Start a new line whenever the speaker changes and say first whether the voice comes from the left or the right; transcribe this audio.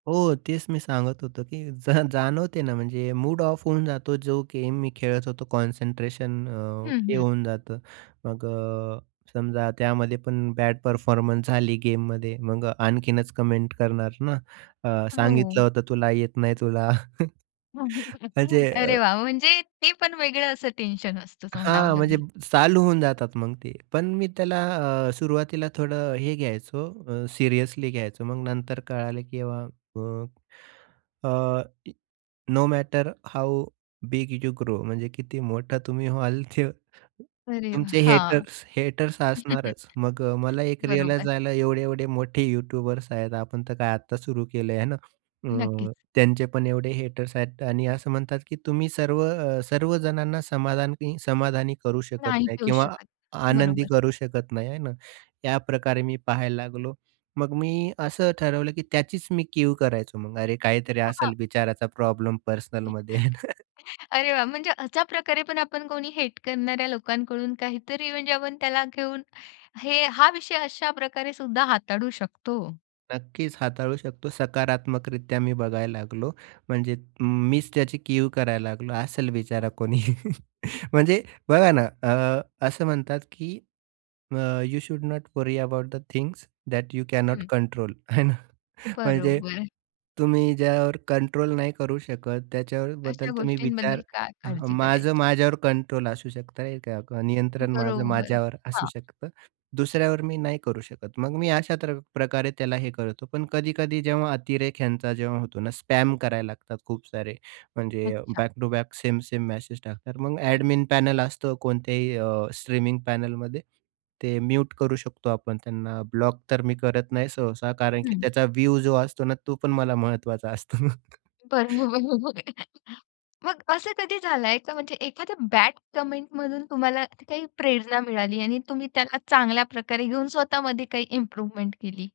right: हो तेच मी सांगत होतो की जा जाणवते ना. म्हणजे मूड ऑफ होऊन जातो. जो गेम मी खेळत होतो कॉन्सन्ट्रेशन अ,
left: हं,
right: हे
left: हं.
right: होऊन जातं मग अ, समजा त्यामध्ये पण बॅड परफॉर्मन्स झाली गेममध्ये मग आणखीनच कमेंट करणार ना. अ, सांगितलं
left: हो.
right: होतं तुला येत नाही तुला. म्हणजे अ
left: अरे वाह! म्हणजे ते पण वेगळं असं टेन्शन असतं म्हणावं
right: हां म्हणजे
left: लागेल.
right: चालू होऊन जातात मग ते. पण मी त्याला अ, सुरुवातीला थोडं हे घ्यायचो अ, सिरियसली घ्यायचो मग नंतर कळालं की अ, अ, no matter how big you grow म्हणजे किती मोठा तुम्ही व्हाल, ते
left: अरे हां.
right: तुमचे हेटर्स हेटर्स असणारच. मग अ, मला एक रिअलाईज
left: बरोबर.
right: झालं. एवढे-एवढे मोठे यूट्यूबर्स आहेत, आपण तर काय आता सुरू केलं आहे ना.
left: नक्कीच.
right: हं, त्यांचे पण एवढे हेटर्स आहेत आणि असं म्हणतात की तुम्ही सर्व अ, सर्वजणांना समाधान समाधानी करू शकत
left: नाही
right: नाही
left: पिऊ
right: किंवा
left: शकत,
right: आनंदी
left: बरोबर.
right: करू शकत नाही, आहे ना. याप्रकारे मी पाहायला लागलो. मग मी असं ठरवलं की त्याचीच मी कीव करायचो मग अरे काहीतरी
left: हं, हां.
right: असेल विचाराचा प्रॉब्लेम पर्सनलमध्ये आहे ना.
left: [unintelligible] अरे वाह! म्हणजे अशा प्रकारे पण आपण कोणी हेट करणाऱ्या लोकांकडून काहीतरी म्हणजे आपण त्याला घेऊन हे हा विषय अशा प्रकारे सुद्धा हाताळू शकतो.
right: नक्कीच हाताळू शकतो. सकारात्मक रित्या मी बघायला लागलो. म्हणजे मीच त्याची कीव करायला लागलो, असेल बिचारा कोणी. म्हणजे बघा ना अ, असं म्हणतात की, अ, you should not worry about the things that you cannot
left: हं.
right: कंट्रोल आहे ना. म्हणजे,
left: बरोबर.
right: तुम्ही ज्यावर कंट्रोल नाही करू शकत त्याच्याबद्दल
left: अशा
right: तुम्ही विचार
left: गोष्टींबद्दल काय काळजी
right: माझं
left: करायची.
right: माझ्यावर कंट्रोल असू शकतं. नियंत्रण माझं
left: बरोबर,
right: माझ्यावर असू
left: हां.
right: शकतं. दुसऱ्यावर मी नाही करू शकत. मग मी अशा त्र प्रकारे त्याला हे करतो पण कधी-कधी जेव्हा अतिरेक ह्यांचा जेव्हा होतो ना, स्पॅम करायला लागतात खूप सारे. म्हणजे
left: अच्छा.
right: Back to back same same message टाकतात. मग
left: हं.
right: एडमिन पॅनल असतो कोणत्याही अ, स्ट्रीमिंग पॅनेलमध्ये. ते म्यूट करू शकतो आपण त्यांना. ब्लॉक तर मी करत नाही सहसा कारण की
left: हं.
right: त्याचा व्ह्यू जो असतो ना तो पण मला महत्त्वाचा असतो ना.
left: बरोबर. मग असं कधी झालाय का म्हणजे एखाद्या बॅड कमेंटमधून तुम्हाला काही प्रेरणा मिळाली आणि तुम्ही त्याला चांगल्या प्रकारे घेऊन स्वतःमध्ये काही इम्प्रूव्हमेंट केली?